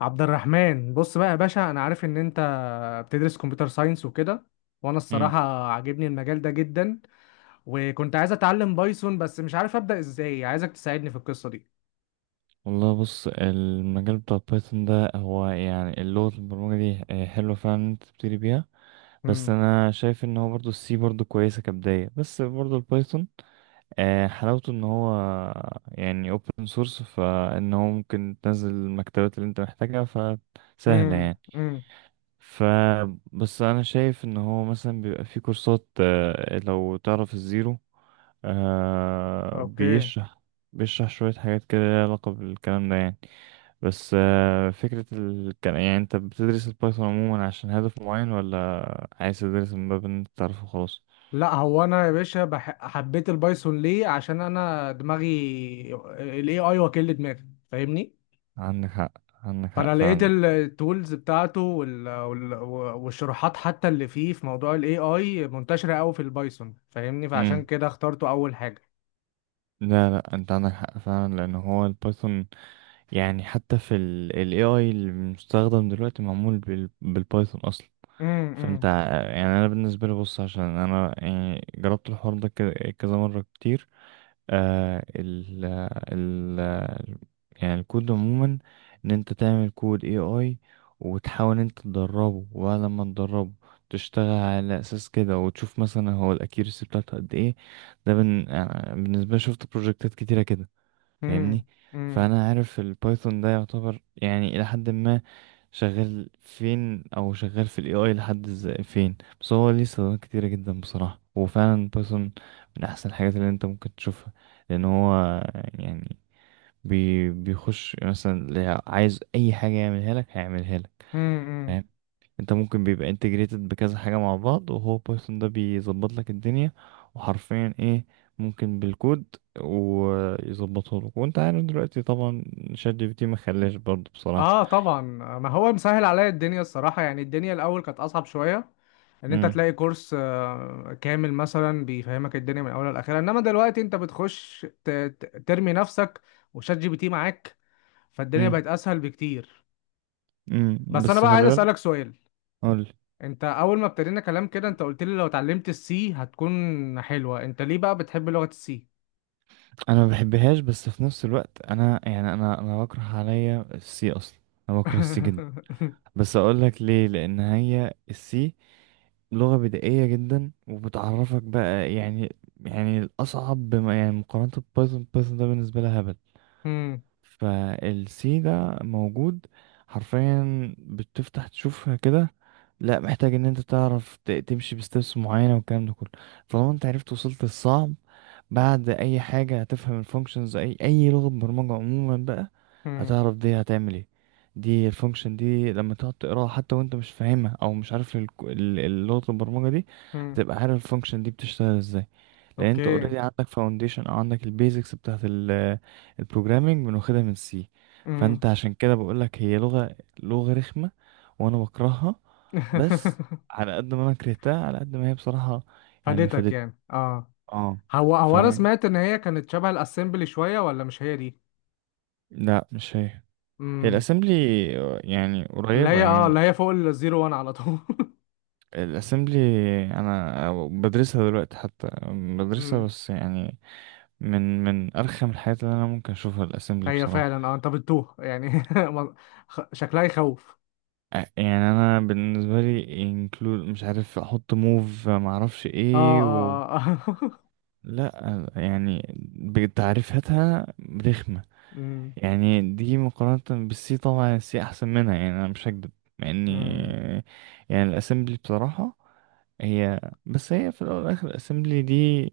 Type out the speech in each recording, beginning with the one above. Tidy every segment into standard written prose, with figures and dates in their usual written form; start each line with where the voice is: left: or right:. left: عبد الرحمن، بص بقى يا باشا، انا عارف ان انت بتدرس كمبيوتر ساينس وكده. وانا
right: مم.
left: الصراحة عاجبني المجال ده جدا. وكنت عايز اتعلم بايثون، بس مش عارف ابدأ ازاي. عايزك تساعدني في القصة دي.
right: والله، بص، المجال بتاع بايثون ده هو يعني اللغة البرمجة دي حلوة فعلا إن انت تبتدي بيها. بس
left: امم
right: انا شايف ان هو برضو السي برضو كويسة كبداية، بس برضو البايثون حلاوته ان هو يعني open source، فان هو ممكن تنزل المكتبات اللي انت محتاجها، فسهلة
left: امم
right: يعني.
left: امم
right: ف بس انا شايف ان هو مثلا بيبقى فيه كورسات، لو تعرف الزيرو،
left: اوكي.
right: بيشرح. شوية حاجات كده ليها علاقة بالكلام ده يعني. بس فكرة كان، يعني انت بتدرس البايثون عموما عشان هدف معين، ولا عايز تدرس من باب ان انت تعرفه خلاص؟
left: لا، هو انا يا باشا حبيت البايثون ليه؟ عشان انا دماغي الاي اي، وكيل دماغي، فاهمني.
right: عندك حق، عندك حق
left: فانا لقيت
right: فعلا.
left: التولز بتاعته والشروحات حتى اللي فيه في موضوع الاي اي منتشره قوي في البايثون، فاهمني، فعشان
right: امم
left: كده اخترته اول حاجه.
right: لا لا، انت عندك حق فعلا، لان هو البايثون يعني حتى في ال AI المستخدم دلوقتي معمول بالبايثون اصلا. فانت
left: امم
right: يعني انا بالنسبة لي، بص، عشان انا يعني جربت الحوار ده كذا مرة كتير. آه ال ال يعني الكود عموما، ان انت تعمل كود اي اي، وتحاول إن انت تدربه، وبعد ما تدربه تشتغل على اساس كده، وتشوف مثلا هو الاكيرسي بتاعته قد ايه. بالنسبه لي شفت بروجكتات كتيره كده، فاهمني.
left: امم امم
right: فانا عارف البايثون ده يعتبر يعني الى حد ما شغال فين، او شغال في الاي اي لحد ازاي فين، بس هو ليه استخدامات كتيرة جدا بصراحة، وفعلا بايثون من احسن الحاجات اللي انت ممكن تشوفها. لان هو يعني بيخش مثلا، اللي عايز اي حاجة يعملها لك هيعملها لك.
left: امم
right: فاهم؟ انت ممكن بيبقى انتجريتد بكذا حاجة مع بعض، وهو بايثون ده بيظبط لك الدنيا، وحرفيا ايه، ممكن بالكود ويظبطه لك. وانت عارف دلوقتي طبعا شات جي بي تي ما خلاش برضه بصراحة.
left: اه، طبعا. ما هو مسهل عليا الدنيا الصراحه، يعني الدنيا الاول كانت اصعب شويه. ان انت
right: امم
left: تلاقي كورس كامل مثلا بيفهمك الدنيا من اولها لاخرها، انما دلوقتي انت بتخش ترمي نفسك وشات جي بي تي معاك، فالدنيا بقت اسهل بكتير.
right: امم.
left: بس انا
right: بس
left: بقى عايز
right: خلي بالك.
left: اسالك سؤال.
right: اقول.
left: انت اول ما ابتدينا كلام كده انت قلت لي لو اتعلمت السي هتكون حلوة، انت ليه بقى بتحب لغة السي؟
right: انا ما بحبهاش، بس في نفس الوقت انا يعني انا بكره عليا السي اصلا، انا بكره السي جدا. بس اقول لك ليه. لان هي السي لغة بدائية جدا، وبتعرفك بقى يعني الأصعب، بما يعني مقارنة ببايثون، بايثون ده بالنسبة لها هبل.
left: مم،
right: فالسي ده موجود حرفيا، بتفتح تشوفها كده، لا محتاج ان انت تعرف تمشي بستبس معينة، والكلام ده كله. طالما انت عرفت وصلت الصعب، بعد اي حاجه هتفهم الفانكشنز، اي لغه برمجه عموما بقى.
left: مم،
right: هتعرف دي هتعمل ايه. دي الفانكشن دي لما تقعد تقراها حتى وانت مش فاهمها، او مش عارف لغه البرمجه دي،
left: مم.
right: هتبقى عارف الفانكشن دي بتشتغل ازاي، لان انت
left: اوكي.
right: اوريدي عندك فاونديشن، او عندك البيزكس بتاعت البروجرامنج، بناخدها من سي.
left: مم.
right: فانت عشان كده بقولك هي لغه، رخمه، وانا بكرهها. بس على قد ما انا كرهتها، على قد ما هي بصراحه يعني
left: فادتك
right: فادت،
left: يعني؟ اه.
right: اه.
left: هو انا سمعت ان هي كانت شبه الاسمبلي شوية، ولا مش هي دي؟
right: لا مش هي. هي
left: مم.
right: الاسمبلي، يعني
left: اللي
right: قريبة
left: هي اه اللي
right: يعني.
left: هي فوق الزيرو وان على طول.
right: الاسمبلي انا بدرسها دلوقتي، حتى بدرسها،
left: مم.
right: بس يعني من ارخم الحاجات اللي انا ممكن اشوفها الاسمبلي
left: هي
right: بصراحة.
left: فعلا، انت بتتوه يعني. ما- شكلها يخوف.
right: يعني انا بالنسبة لي انكلود، مش عارف احط موف، ما اعرفش
left: اه،
right: ايه و...
left: اه، اه.
right: لا يعني بتعريفاتها رخمة. يعني دي مقارنة بالسي، طبعا السي احسن منها، يعني انا مش هكدب. مع
left: مم.
right: اني يعني الاسمبلي بصراحة هي، بس هي في الاول والاخر الاسمبلي دي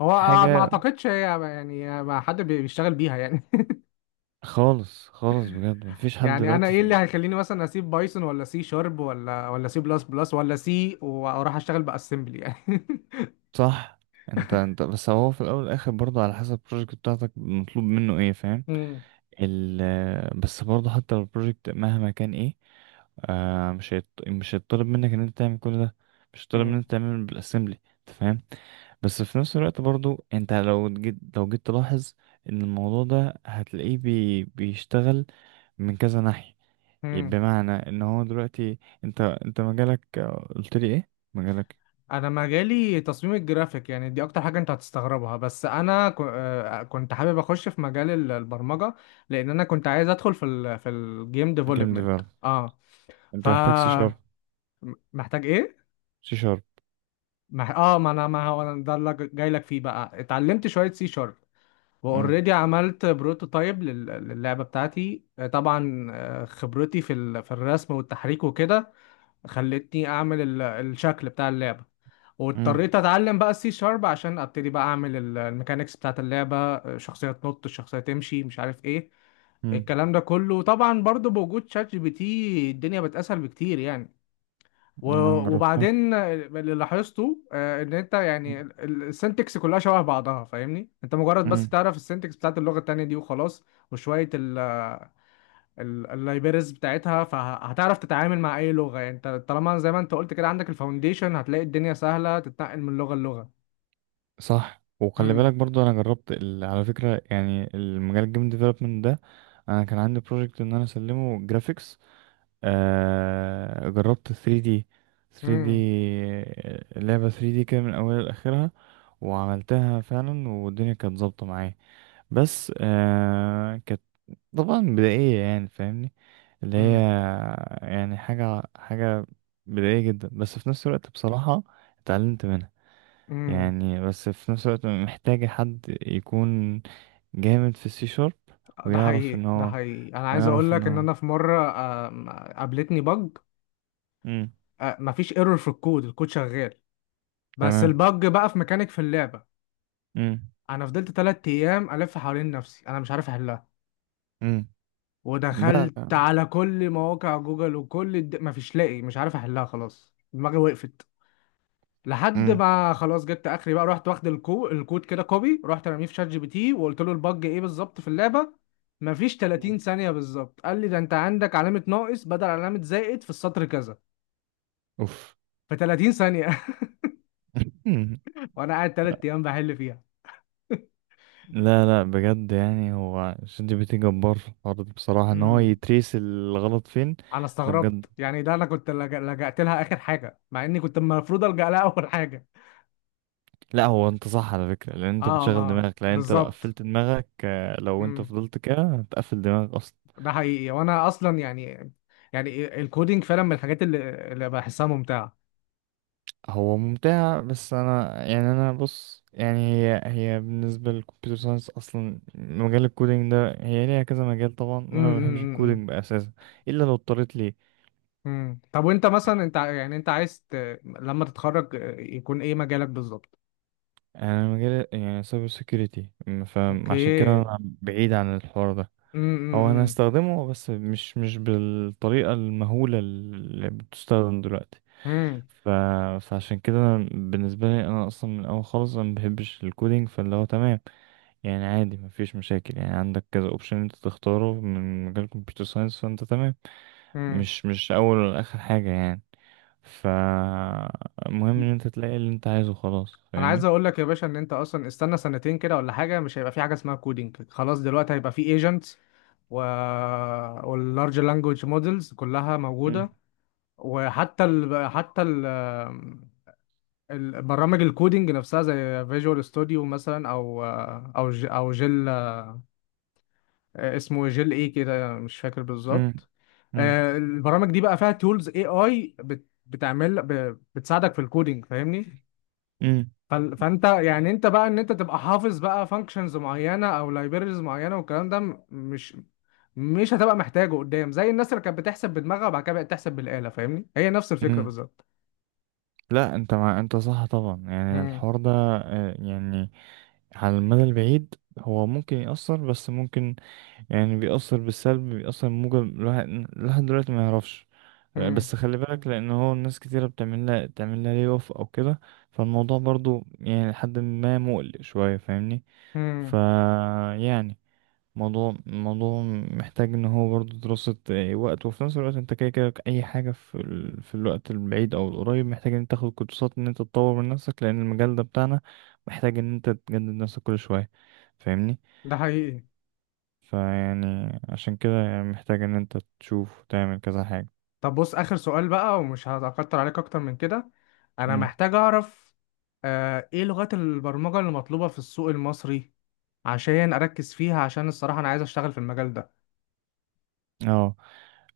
left: هو ما
right: حاجه.
left: اعتقدش هي، يعني ما حد بيشتغل بيها يعني.
right: خالص خالص، بجد مفيش حد
left: يعني انا
right: دلوقتي
left: ايه اللي
right: في.
left: هيخليني مثلا اسيب بايثون ولا سي شارب ولا سي بلس بلس ولا سي واروح اشتغل باسمبلي يعني؟
right: صح. انت بس هو في الاول والاخر برضه على حسب البروجكت بتاعتك مطلوب منه ايه. فاهم؟
left: مم.
right: ال بس برضه حتى لو البروجكت مهما كان ايه، مش هيطلب منك ان انت تعمل كل ده، مش هيطلب
left: مم.
right: منك تعمل بالاسمبلي. انت فاهم. بس في نفس الوقت برضو انت لو جيت، تلاحظ ان الموضوع ده هتلاقيه بيشتغل من كذا ناحية.
left: مم.
right: بمعنى ان هو دلوقتي انت، مجالك، قلت لي ايه مجالك.
left: انا مجالي تصميم الجرافيك، يعني دي اكتر حاجه انت هتستغربها، بس انا كنت حابب اخش في مجال البرمجه، لان انا كنت عايز ادخل في الجيم
right: جيم
left: ديفلوبمنت،
right: ديفلوب،
left: اه. ف
right: انت محتاج سي شارب.
left: محتاج ايه؟
right: سي شارب.
left: مح... اه ما انا، ما هو أنا ده اللي جاي لك فيه بقى. اتعلمت شويه سي شارب
right: امم
left: واوريدي عملت بروتوتايب للعبة بتاعتي، طبعا خبرتي في في الرسم والتحريك وكده خلتني اعمل الشكل بتاع اللعبة.
right: امم
left: واضطريت اتعلم بقى السي شارب عشان ابتدي بقى اعمل الميكانيكس بتاعت اللعبة، شخصية تنط، شخصية تمشي، مش عارف ايه.
right: امم.
left: الكلام ده كله طبعا برضو بوجود شات جي بي تي الدنيا بتسهل بكتير يعني. و-
right: انا جربتها.
left: وبعدين اللي لاحظته، ان انت يعني السنتكس كلها شبه بعضها، فاهمني؟ انت مجرد بس
right: امم.
left: تعرف السنتكس بتاعت اللغة التانية دي وخلاص، وشوية اللايبرز بتاعتها، فهتعرف تتعامل مع اي لغة، يعني انت طالما زي ما انت قلت كده عندك الفاونديشن، هتلاقي الدنيا سهلة تتنقل من لغة للغة.
right: صح، وخلي بالك
left: امم
right: برضو انا جربت على فكره يعني، المجال الجيم ديفلوبمنت ده، انا كان عندي بروجكت ان انا اسلمه جرافيكس. جربت 3D. 3D،
left: امم
right: لعبه 3D كده من اولها لاخرها، وعملتها فعلا، والدنيا كانت ظابطه معايا. بس كانت طبعا بدائية يعني، فاهمني. اللي هي
left: امم
right: يعني حاجة حاجة بدائية جدا، بس في نفس الوقت بصراحة اتعلمت منها.
left: امم
right: يعني بس في نفس الوقت محتاجة حد يكون جامد في السي شارب،
left: ده
right: ويعرف ان
left: حقيقي، ده
right: هو،
left: حقيقي، انا عايز اقول
right: ويعرف ان
left: لك ان
right: هو.
left: انا في مرة قابلتني بج.
right: امم،
left: مفيش ايرور في الكود، الكود شغال، بس
right: تمام.
left: البج بقى في ميكانيك في اللعبة.
right: امم،
left: انا فضلت تلات ايام الف حوالين نفسي انا مش عارف احلها،
right: امم. لا،
left: ودخلت
right: لا.
left: على كل مواقع جوجل وكل مفيش لاقي، مش عارف احلها، خلاص دماغي وقفت. لحد
right: امم.
left: ما خلاص جبت اخري بقى، رحت واخد الكود كده كوبي، رحت رميه في شات جي بي تي وقلت له البج ايه بالظبط في اللعبه. مفيش 30 ثانيه بالظبط قال لي ده انت عندك علامه ناقص بدل علامه زائد في السطر كذا.
right: اوف.
left: في 30 ثانيه! وانا قاعد تلات ايام بحل فيها.
right: لا لا، بجد يعني هو شات جي بي تي جبار في الحوار ده بصراحة، ان هو
left: امم
right: يتريس الغلط فين.
left: انا
right: ده بجد.
left: استغربت يعني، ده انا كنت لجأت لها اخر حاجه مع اني كنت المفروض الجأ لها اول حاجه.
right: لا، هو انت صح على فكرة، لان انت
left: اه،
right: بتشغل
left: ما
right: دماغك، لان انت لو
left: بالظبط.
right: قفلت دماغك، لو انت
left: امم
right: فضلت كده هتقفل دماغك اصلا.
left: ده حقيقي، وانا اصلا يعني الكودينج فعلا من الحاجات اللي، اللي بحسها ممتعه.
right: هو ممتع، بس انا يعني انا بص يعني هي بالنسبة للكمبيوتر ساينس اصلا مجال الكودينج ده، هي ليها كذا مجال طبعا. وانا
left: امم،
right: ما
left: امم،
right: بحبش
left: امم، إمم.
right: الكودينج اساسا، الا لو اضطريت ليه.
left: إمم. طب وانت مثلا انت يعني انت عايز لما تتخرج، يكون ايه مجالك بالظبط؟
right: يعني انا مجال يعني سايبر سيكيورتي،
left: اوكي.
right: فعشان كده
left: امم،
right: انا بعيد عن الحوار ده. هو انا
left: امم،
right: هستخدمه، بس مش بالطريقه المهوله اللي بتستخدم دلوقتي.
left: امم،
right: ف... فعشان كده أنا بالنسبه لي، انا اصلا من الاول خالص انا ما بحبش الكودينج، فاللي هو تمام، يعني عادي ما فيش مشاكل. يعني عندك كذا اوبشن انت تختاره من مجال كمبيوتر ساينس، فانت تمام.
left: إمم،
right: مش اول ولا اخر حاجه يعني. فالمهم ان
left: إمم.
right: انت تلاقي اللي انت عايزه خلاص،
left: انا عايز
right: فاهمني.
left: اقول لك يا باشا، ان انت اصلا استنى سنتين كده ولا حاجه مش هيبقى في حاجه اسمها كودينج خلاص، دلوقتي هيبقى في ايجنتس و... واللارج لانجوج مودلز كلها
right: مم.
left: موجوده، وحتى البرامج الكودينج نفسها زي فيجوال ستوديو مثلا، او جيل. اسمه جيل ايه كده مش فاكر
right: مم.
left: بالظبط.
right: مم.
left: البرامج دي بقى فيها تولز اي اي بتعمل بتساعدك في الكودينج، فاهمني.
right: مم.
left: فانت يعني، انت بقى ان انت تبقى حافظ بقى فانكشنز معينه او لايبريز معينه، والكلام ده مش هتبقى محتاجه قدام، زي الناس اللي كانت بتحسب بدماغها وبعد كده بقت تحسب بالاله، فاهمني، هي نفس الفكره
right: مم.
left: بالظبط.
right: لا، انت انت صح طبعا، يعني
left: مم،
right: الحوار ده يعني على المدى البعيد هو ممكن يأثر، بس ممكن يعني بيأثر بالسلب، بيأثر بموجب الواحد، لحد دلوقتي ما يعرفش.
left: مم،
right: بس خلي بالك، لأن هو الناس كتيرة بتعمل لها، تعمل لها لي اوف أو كده. فالموضوع برضو يعني لحد ما مقلق شوية، فاهمني. ف
left: مم.
right: يعني موضوع محتاج ان هو برضه دراسة، وقت. وفي نفس الوقت انت كده كده اي حاجة في الوقت البعيد او القريب، محتاج ان انت تاخد كورسات، ان انت تطور من نفسك، لان المجال ده بتاعنا محتاج ان انت تجدد نفسك كل شوية، فاهمني.
left: ده حقيقي.
right: فيعني عشان كده يعني محتاج ان انت تشوف وتعمل كذا حاجة.
left: طب بص، اخر سؤال بقى ومش هتكتر عليك اكتر من كده، انا
right: مم.
left: محتاج اعرف ايه لغات البرمجه اللي مطلوبه في السوق المصري، عشان اركز فيها، عشان الصراحه انا عايز اشتغل في المجال ده.
right: اه،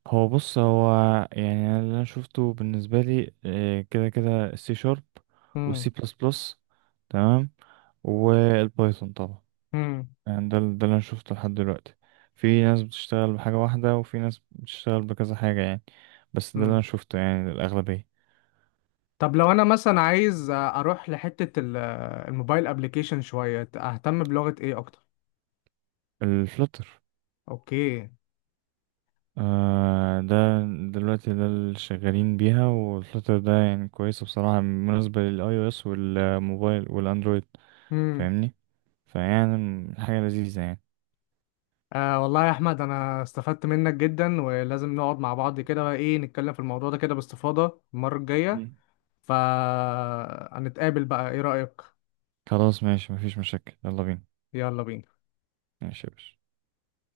right: هو بص، هو يعني أنا اللي انا شفته بالنسبة لي، كده كده السي شارب،
left: مم،
right: والسي بلس بلس، تمام، والبايثون طبعا.
left: مم،
right: يعني ده ده اللي انا شفته لحد دلوقتي. في ناس بتشتغل بحاجة واحدة، وفي ناس بتشتغل بكذا حاجة يعني، بس ده اللي
left: مم.
right: انا شفته يعني الأغلبية.
left: طب لو انا مثلا عايز اروح لحتة الموبايل ابليكيشن، شوية اهتم بلغة ايه اكتر؟
right: الفلتر.
left: اوكي.
right: ده دلوقتي ده اللي شغالين بيها، والفلتر ده يعني كويسة بصراحة بالنسبة للاي او اس والموبايل والاندرويد،
left: امم.
right: فاهمني. فيعني حاجة لذيذة يعني.
left: آه، والله يا احمد، انا استفدت منك جدا، ولازم نقعد مع بعض كده بقى ايه، نتكلم في الموضوع ده كده باستفاضة المرة الجاية.
right: مم.
left: فهنتقابل بقى، ايه رأيك؟
right: خلاص ماشي، مفيش مشاكل، يلا بينا.
left: يلا بينا.
right: ماشي يا باشا.